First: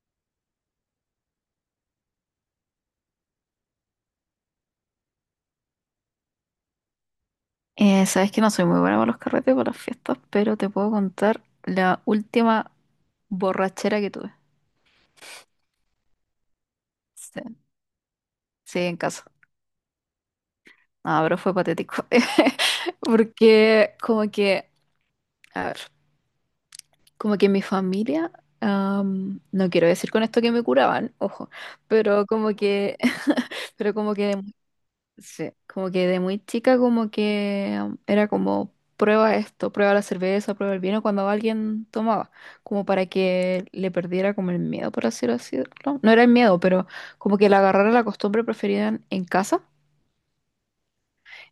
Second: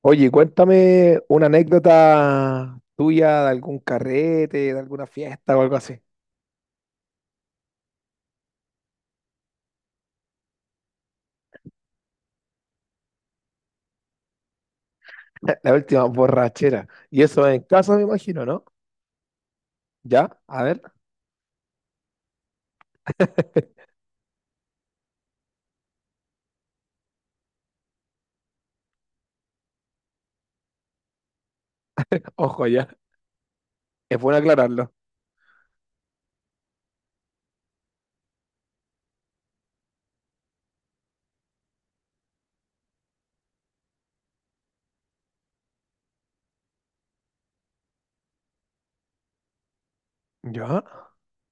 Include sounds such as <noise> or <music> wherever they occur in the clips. Oye, cuéntame una anécdota tuya de algún carrete, de alguna fiesta o algo así. Sabes que no soy muy buena para los carretes, para las fiestas, pero te puedo contar la última borrachera que tuve. <laughs> La última borrachera. Y Sí, eso en casa, me imagino, ¿no? sí, en casa. Ya, a ver, No, pero fue patético. <laughs> <laughs> Porque como que, a ver, como que mi familia, no quiero decir con esto que me curaban, ojo, pero como ojo, ya. que, <laughs> pero como Es que bueno aclararlo. sí, como que de muy chica como que era como prueba esto, prueba la cerveza, prueba el vino cuando alguien tomaba, como para que le perdiera como el miedo, por así decirlo. No era el miedo, pero como que le agarrara la costumbre preferida en casa. Ya,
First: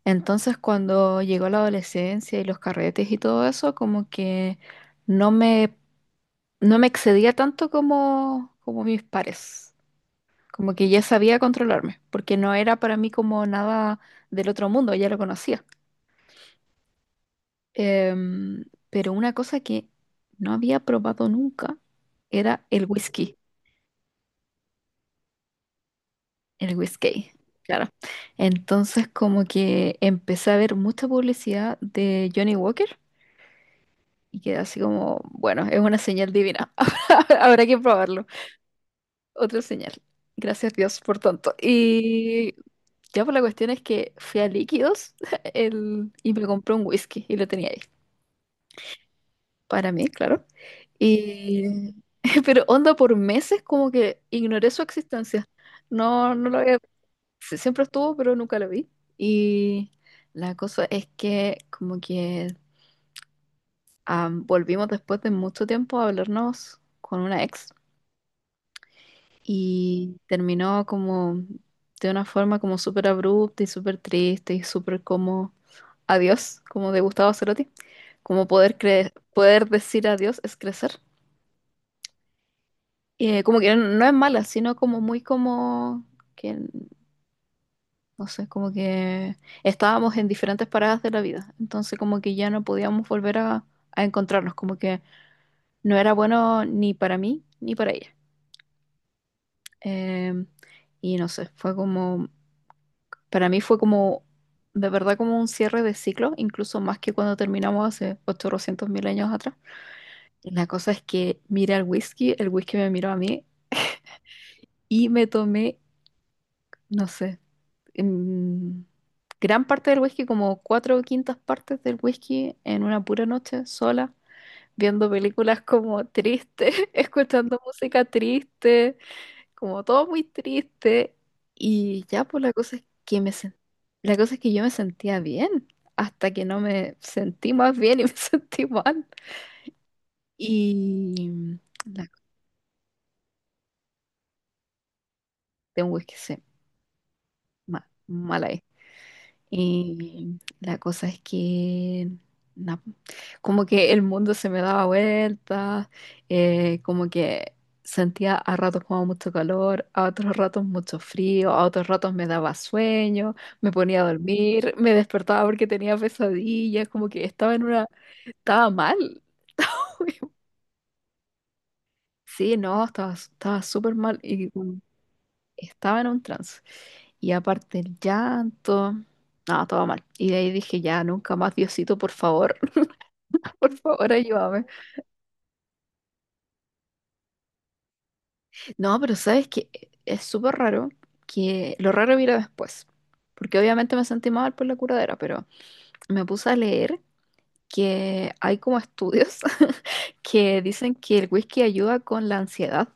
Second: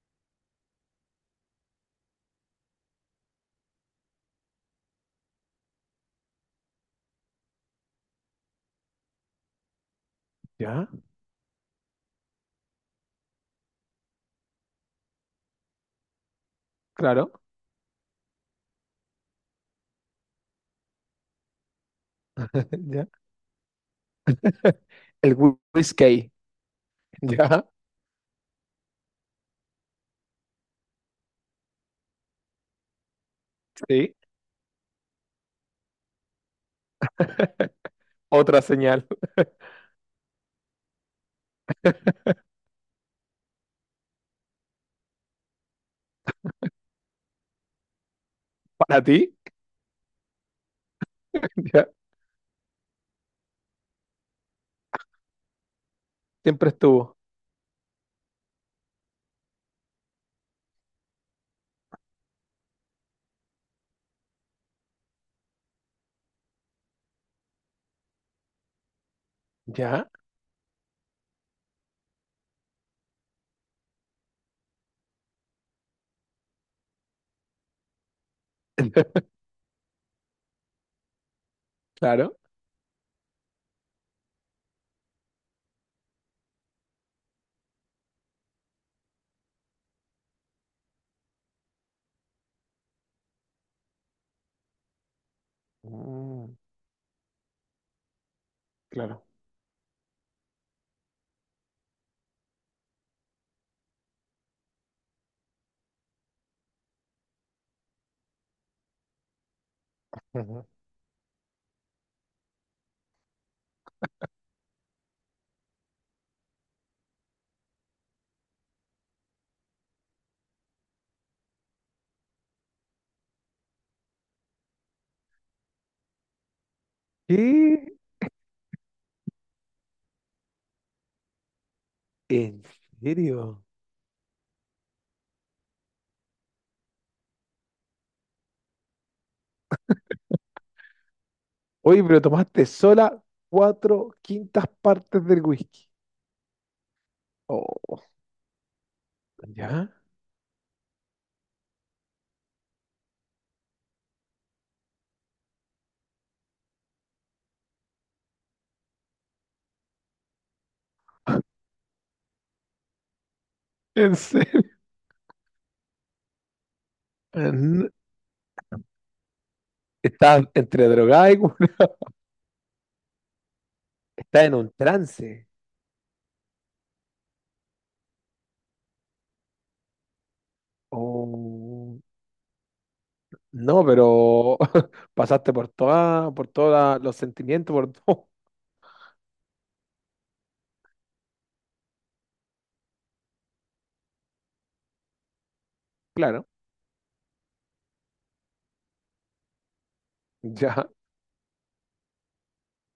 Entonces cuando llegó la adolescencia y los carretes y todo eso, como que no me, no me excedía tanto como mis pares. Como que ya, ya sabía controlarme, porque no era para mí como nada del otro mundo, ya lo conocía. claro. Pero una cosa que no había probado nunca era <laughs> Ya. El whisky. el <laughs> whisky, Ya, claro. Entonces como que empecé a ver mucha publicidad de Johnny Walker sí. y quedé así como, bueno, es una señal divina, <laughs> habrá que probarlo. Otra señal. <laughs> Otra señal. Gracias Dios por tanto. Y ya por la cuestión es que fui a Líquidos <laughs> el, y me compré un whisky y lo tenía ahí. Para ti, Para mí, claro. ya. Y, <laughs> pero onda por meses como que ignoré su existencia. No, no lo Siempre había, estuvo. sí, siempre estuvo, pero nunca lo vi. Y la cosa es que como que volvimos después de mucho tiempo a hablarnos con una ex Ya, y terminó como de una forma como súper abrupta y súper triste y súper como adiós, como de Gustavo Cerati. Como poder decir adiós es crecer. claro. Como que no es mala, sino como muy como que, no sé, como que estábamos en diferentes paradas de la vida, entonces como que ya no podíamos volver a encontrarnos, como que no era Mm, bueno ni para mí ni para ella. claro. Eh, y no sé, fue como, para mí fue como, de verdad como un cierre de ciclo, incluso más que cuando terminamos hace 800.000 años atrás. La Ujú. cosa es que miré al whisky, el whisky me miró a mí y me tomé, no sé. mm, Gran parte del whisky, como cuatro quintas partes del whisky, en una pura noche sola, viendo películas como tristes, <laughs> escuchando ¿Qué? música triste, como todo muy triste. Y ya, pues ¿En serio? la cosa es que yo me sentía bien, hasta que no me sentí más bien y <laughs> me sentí mal. Y Oye, la pero tomaste sola cuatro quintas partes del de whisky. un whisky se ma- Oh, mala. ¿ya? Y la cosa es que, na, como que el mundo se me daba vueltas, como que sentía a ratos como mucho calor, a otros ratos mucho frío, a otros ratos me daba sueño, me ponía a ¿En serio? dormir, me despertaba porque tenía pesadillas, como que En- estaba mal. <laughs> Estás entre drogada Sí, no, estaba súper mal. estás Y, en un trance. estaba en un trance. Y aparte el llanto, no, todo mal. Y de ahí dije, ya, nunca más, Diosito, Oh, por favor, <laughs> por no, favor, pero ayúdame. <laughs> pasaste por toda, por todos los sentimientos, por todo. <laughs> No, pero sabes que es súper raro que lo raro vino después. Porque obviamente me sentí mal por la curadera, pero me Claro. puse a leer que hay como estudios <laughs> que ¿Ya? dicen que el whisky ayuda con la ansiedad.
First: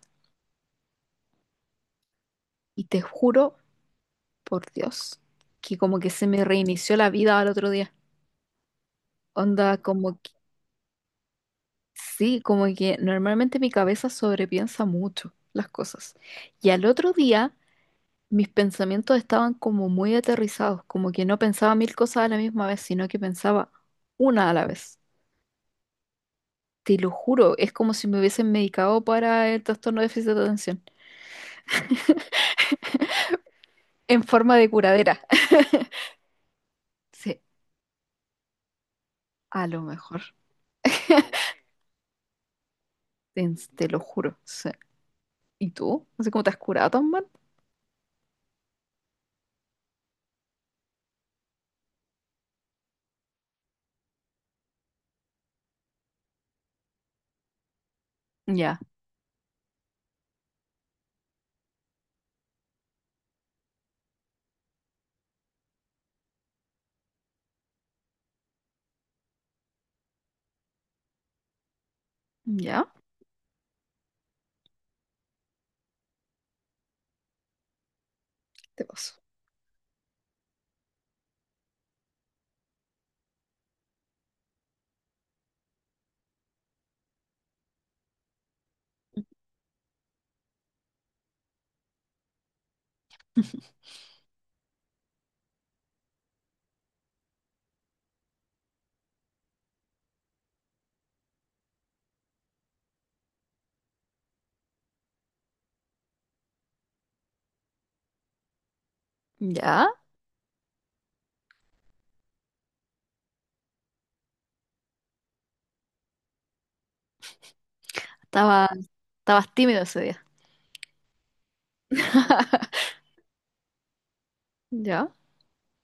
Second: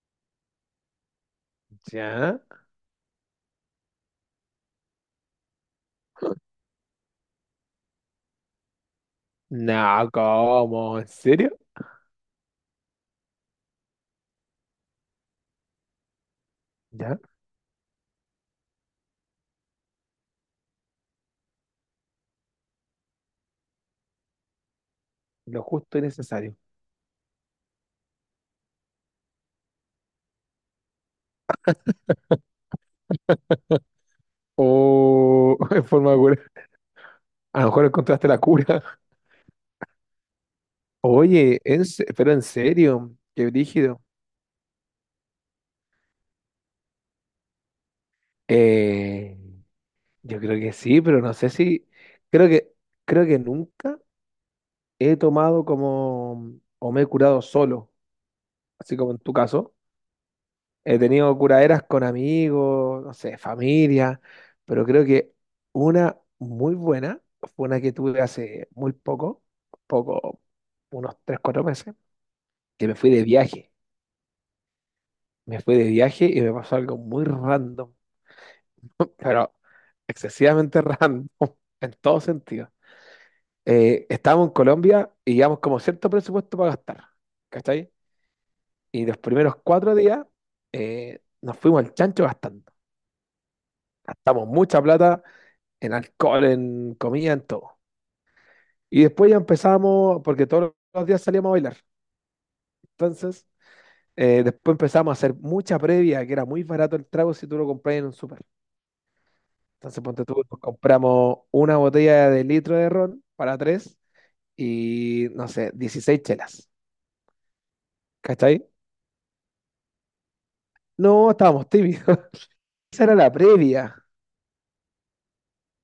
¿Ya? Y te juro, por Dios, que como que se me reinició la vida al otro día. Onda, No, como ¿cómo? ¿En serio? sí, como que normalmente mi cabeza sobrepiensa mucho las cosas. Y al otro ¿Ya? día mis pensamientos estaban como muy aterrizados, como que no pensaba mil cosas a la misma vez, sino que pensaba una a la vez. Lo justo y necesario. Te lo juro, es como si me hubiesen medicado para el trastorno de déficit de atención, en forma de curadera. O <laughs> en <laughs> forma de cura. Sí, A lo mejor encontraste la cura. a lo mejor. <laughs> Oye, pero en serio, Te, qué Te lo brígido. juro. Sí. ¿Y tú? No sé cómo te has curado tan mal. Eh, yo creo que sí, pero no sé si, creo que, creo que nunca he tomado como, o me he curado solo, Ya, así como en tu caso. He tenido curaderas con amigos, no sé, familia, pero creo que una muy buena fue una que tuve hace muy poco, poco, unos 3 4 meses, ya, que me fui de viaje. Me fui de viaje y me pasó algo muy random. te paso. <laughs> Pero excesivamente random <laughs> en todo sentido. Estábamos en Colombia y llevamos como cierto presupuesto para gastar, ¿cachai? Y los primeros 4 días nos fuimos al chancho gastando. <laughs> Gastamos mucha plata en alcohol, en comida, en todo. Y después ya empezamos, porque todos los días salíamos a bailar. Entonces, después empezamos a hacer mucha previa, que era muy barato el trago si tú lo compras en un súper. Ya, Entonces, ponte tú, nos compramos una botella de litro de ron para tres y no sé, 16 chelas, ¿cachai? estaba, estabas tímido ese día. No, estábamos tímidos. <laughs> Esa era la previa, Ya.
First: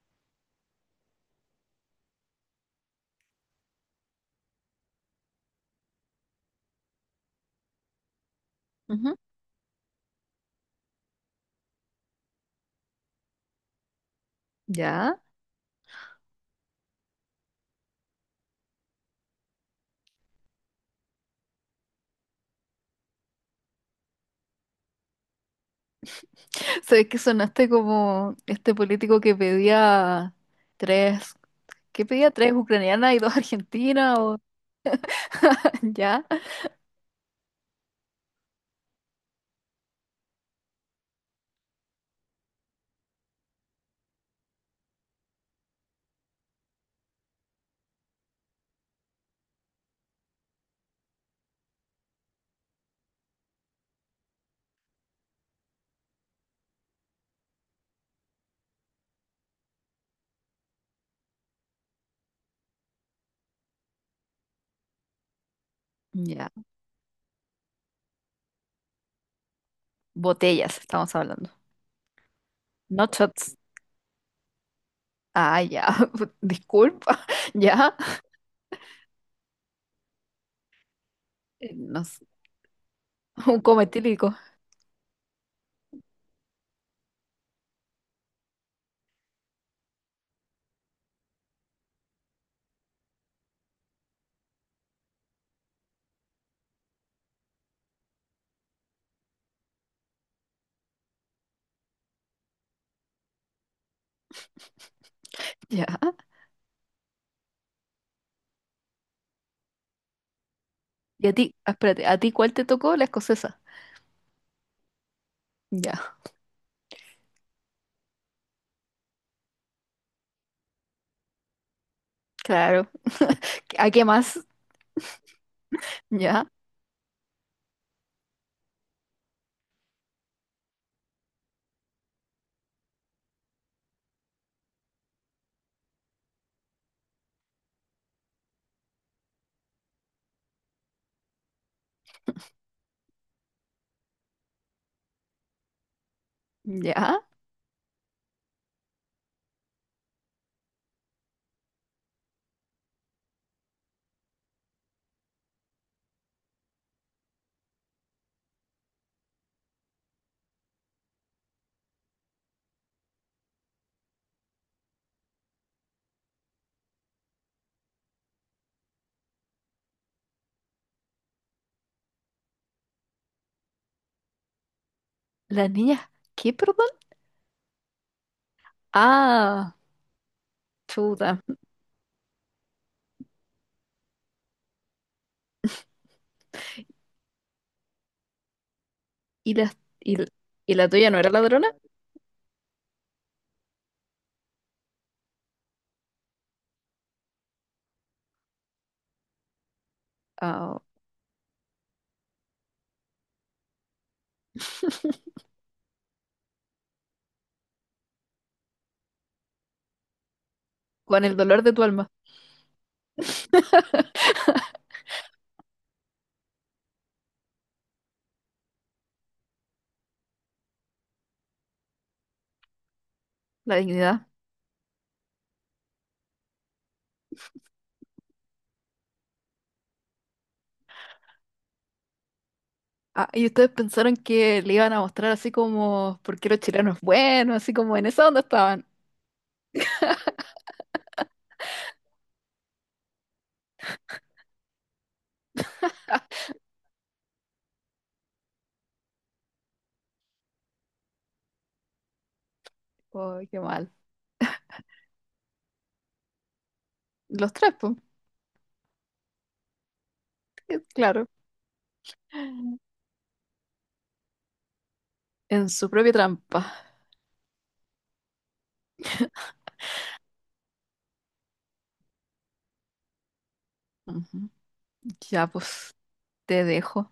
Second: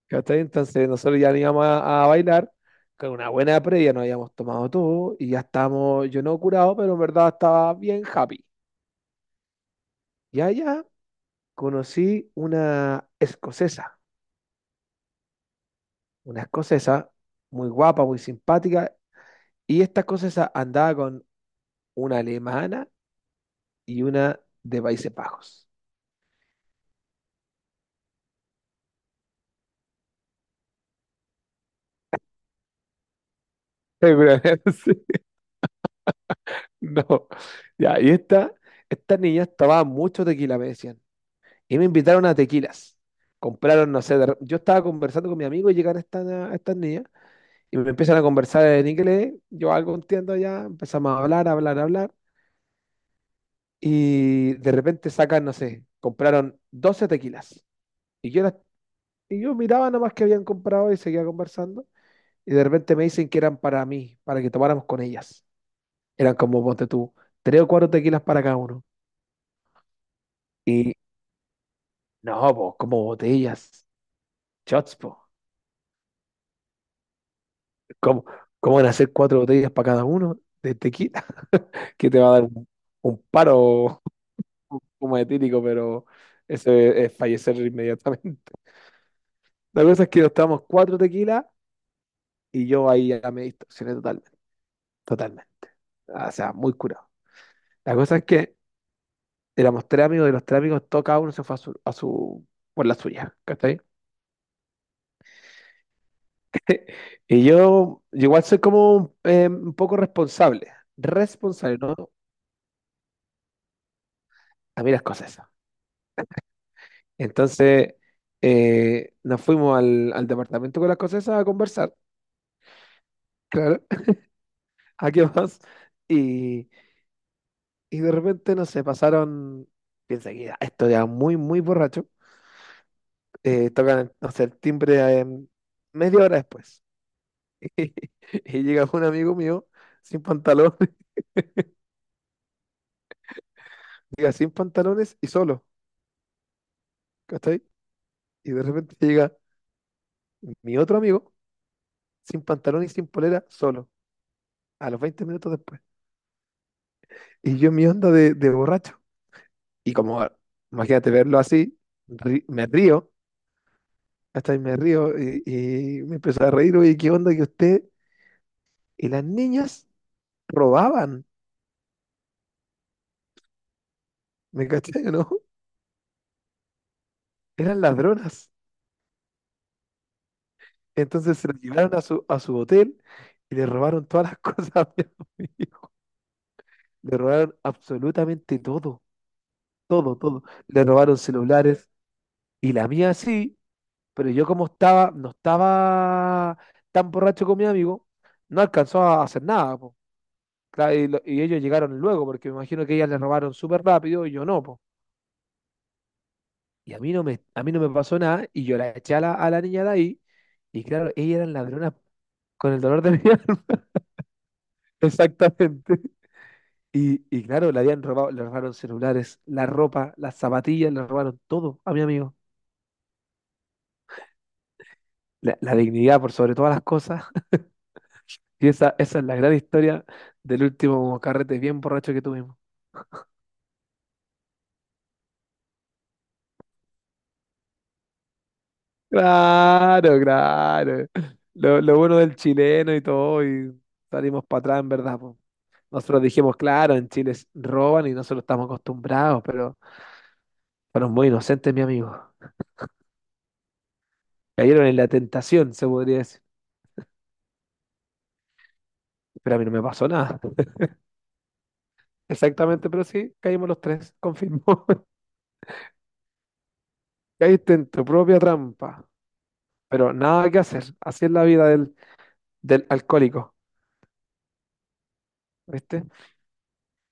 ¿cachai? Entonces nosotros ya no íbamos a bailar, con una buena previa nos habíamos tomado todo y ya estábamos, yo no curado, pero en verdad estaba bien happy. Ujú. Y allá conocí Ya. una escocesa muy guapa, muy simpática, y esta escocesa andaba con una alemana y una de Países Bajos. Sabes que sonaste como este político que pedía tres, que pedía tres ucranianas y dos <laughs> argentinas o Seguramente. Sí. <laughs> ya. No, ya, estas niñas tomaban mucho tequila, me decían. Y me invitaron a tequilas. Compraron, no sé, yo estaba conversando con mi amigo y llegan estas niñas y me empiezan a conversar en inglés. Yo algo entiendo ya, empezamos a hablar, a hablar, a hablar. Y de repente sacan, no sé, compraron 12 tequilas. Y yo, las- y yo miraba nomás que habían comprado y seguía conversando. Y de repente me dicen que eran para mí, para que tomáramos con ellas. Eran Ya. como, ponte tú, tres o cuatro tequilas para cada uno. Botellas estamos hablando. No, po, como No shots. botellas, shots, po. Ah, ya. <laughs> Disculpa. <laughs> Ya. ¿Cómo, cómo van a hacer cuatro botellas para cada uno de tequila? <laughs> No Que te sé. va a dar un, Un coma paro etílico. <laughs> como etílico, pero eso es fallecer inmediatamente. <laughs> La cosa es que nos tomamos cuatro tequilas y yo ahí ya me distorsioné totalmente, totalmente. Ah, o sea, muy curado. La cosa es que éramos tres amigos y los tres amigos, todo cada uno se fue por la suya, ¿cachai? Ya. <laughs> Y yo igual soy como un poco responsable, Y a ti, ah, responsable, ¿no? espérate, ¿a ti cuál te tocó? La escocesa. A mí las cosas. Ya. Entonces nos fuimos al departamento con las cosas esas a conversar, Claro. claro, ¿A qué más? <laughs> ¿a qué más? Ya. Y, y de repente, no sé, pasaron, piensa que ya, esto ya muy, muy borracho, tocan, no sé, el timbre media hora después. <laughs> Y llega un amigo mío sin pantalones, <laughs> llega sin pantalones y solo, Ya. ¿cachai? Y de repente llega mi otro amigo sin pantalones y sin polera, solo, a los 20 minutos después. Y yo en mi onda de borracho. Y como, imagínate verlo así, me río, hasta ahí me río y me empezó a reír, oye, ¿qué onda que usted y las niñas robaban? ¿Me cachai o no? Las niñas. ¿Qué, perdón? <laughs> Eran ladronas. Ah, Entonces chuta. se las llevaron a su hotel y le robaron todas las <laughs> cosas a mi amigo. Le robaron absolutamente todo, Y la, y, todo, todo. y Le la tuya no robaron era ladrona. celulares y la mía sí, pero yo como estaba, no estaba tan borracho con mi amigo, no alcanzó a hacer nada, po. Ah, Claro, y ellos llegaron luego, porque me imagino que ellas les robaron súper rápido y yo no, po. Y a mí no me pasó nada y yo la eché a la niña de ahí y claro, con el ellas eran dolor de tu ladronas alma, con el dolor de mi <laughs> alma. Exactamente. Y claro, le habían robado, le robaron celulares, la ropa, las zapatillas, le robaron todo a mi amigo. la dignidad. La dignidad por sobre todas las cosas. <laughs> Y esa es la gran historia del último carrete bien borracho que tuvimos. Ah, y ustedes pensaron que le iban a mostrar así como por qué los chilenos buenos, así como en esa onda estaban. Claro, claro. Lo bueno del chileno y todo, y salimos para atrás, en verdad. Po. Nosotros dijimos, claro, en Chile roban y nosotros estamos acostumbrados, pero fueron muy inocentes, mi amigo. Oh, qué mal. Cayeron en la tentación, se podría decir. Los tres, pues, Pero a mí no me pasó nada. <laughs> claro, <laughs> Exactamente, pero sí, caímos los tres, confirmó. en su propia trampa. <laughs> Caíste en tu propia trampa. Pero nada que hacer. Así es la vida del alcohólico, Ujú. Ya, pues, ¿viste? te dejo.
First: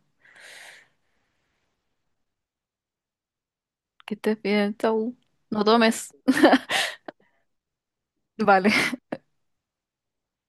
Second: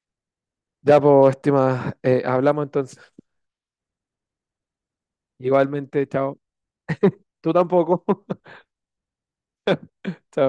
Ya, pues, estimada, hablamos entonces. Que estés bien, chau. No Igualmente, tomes. <laughs> chao. Tú tampoco. <laughs> Vale. Chao.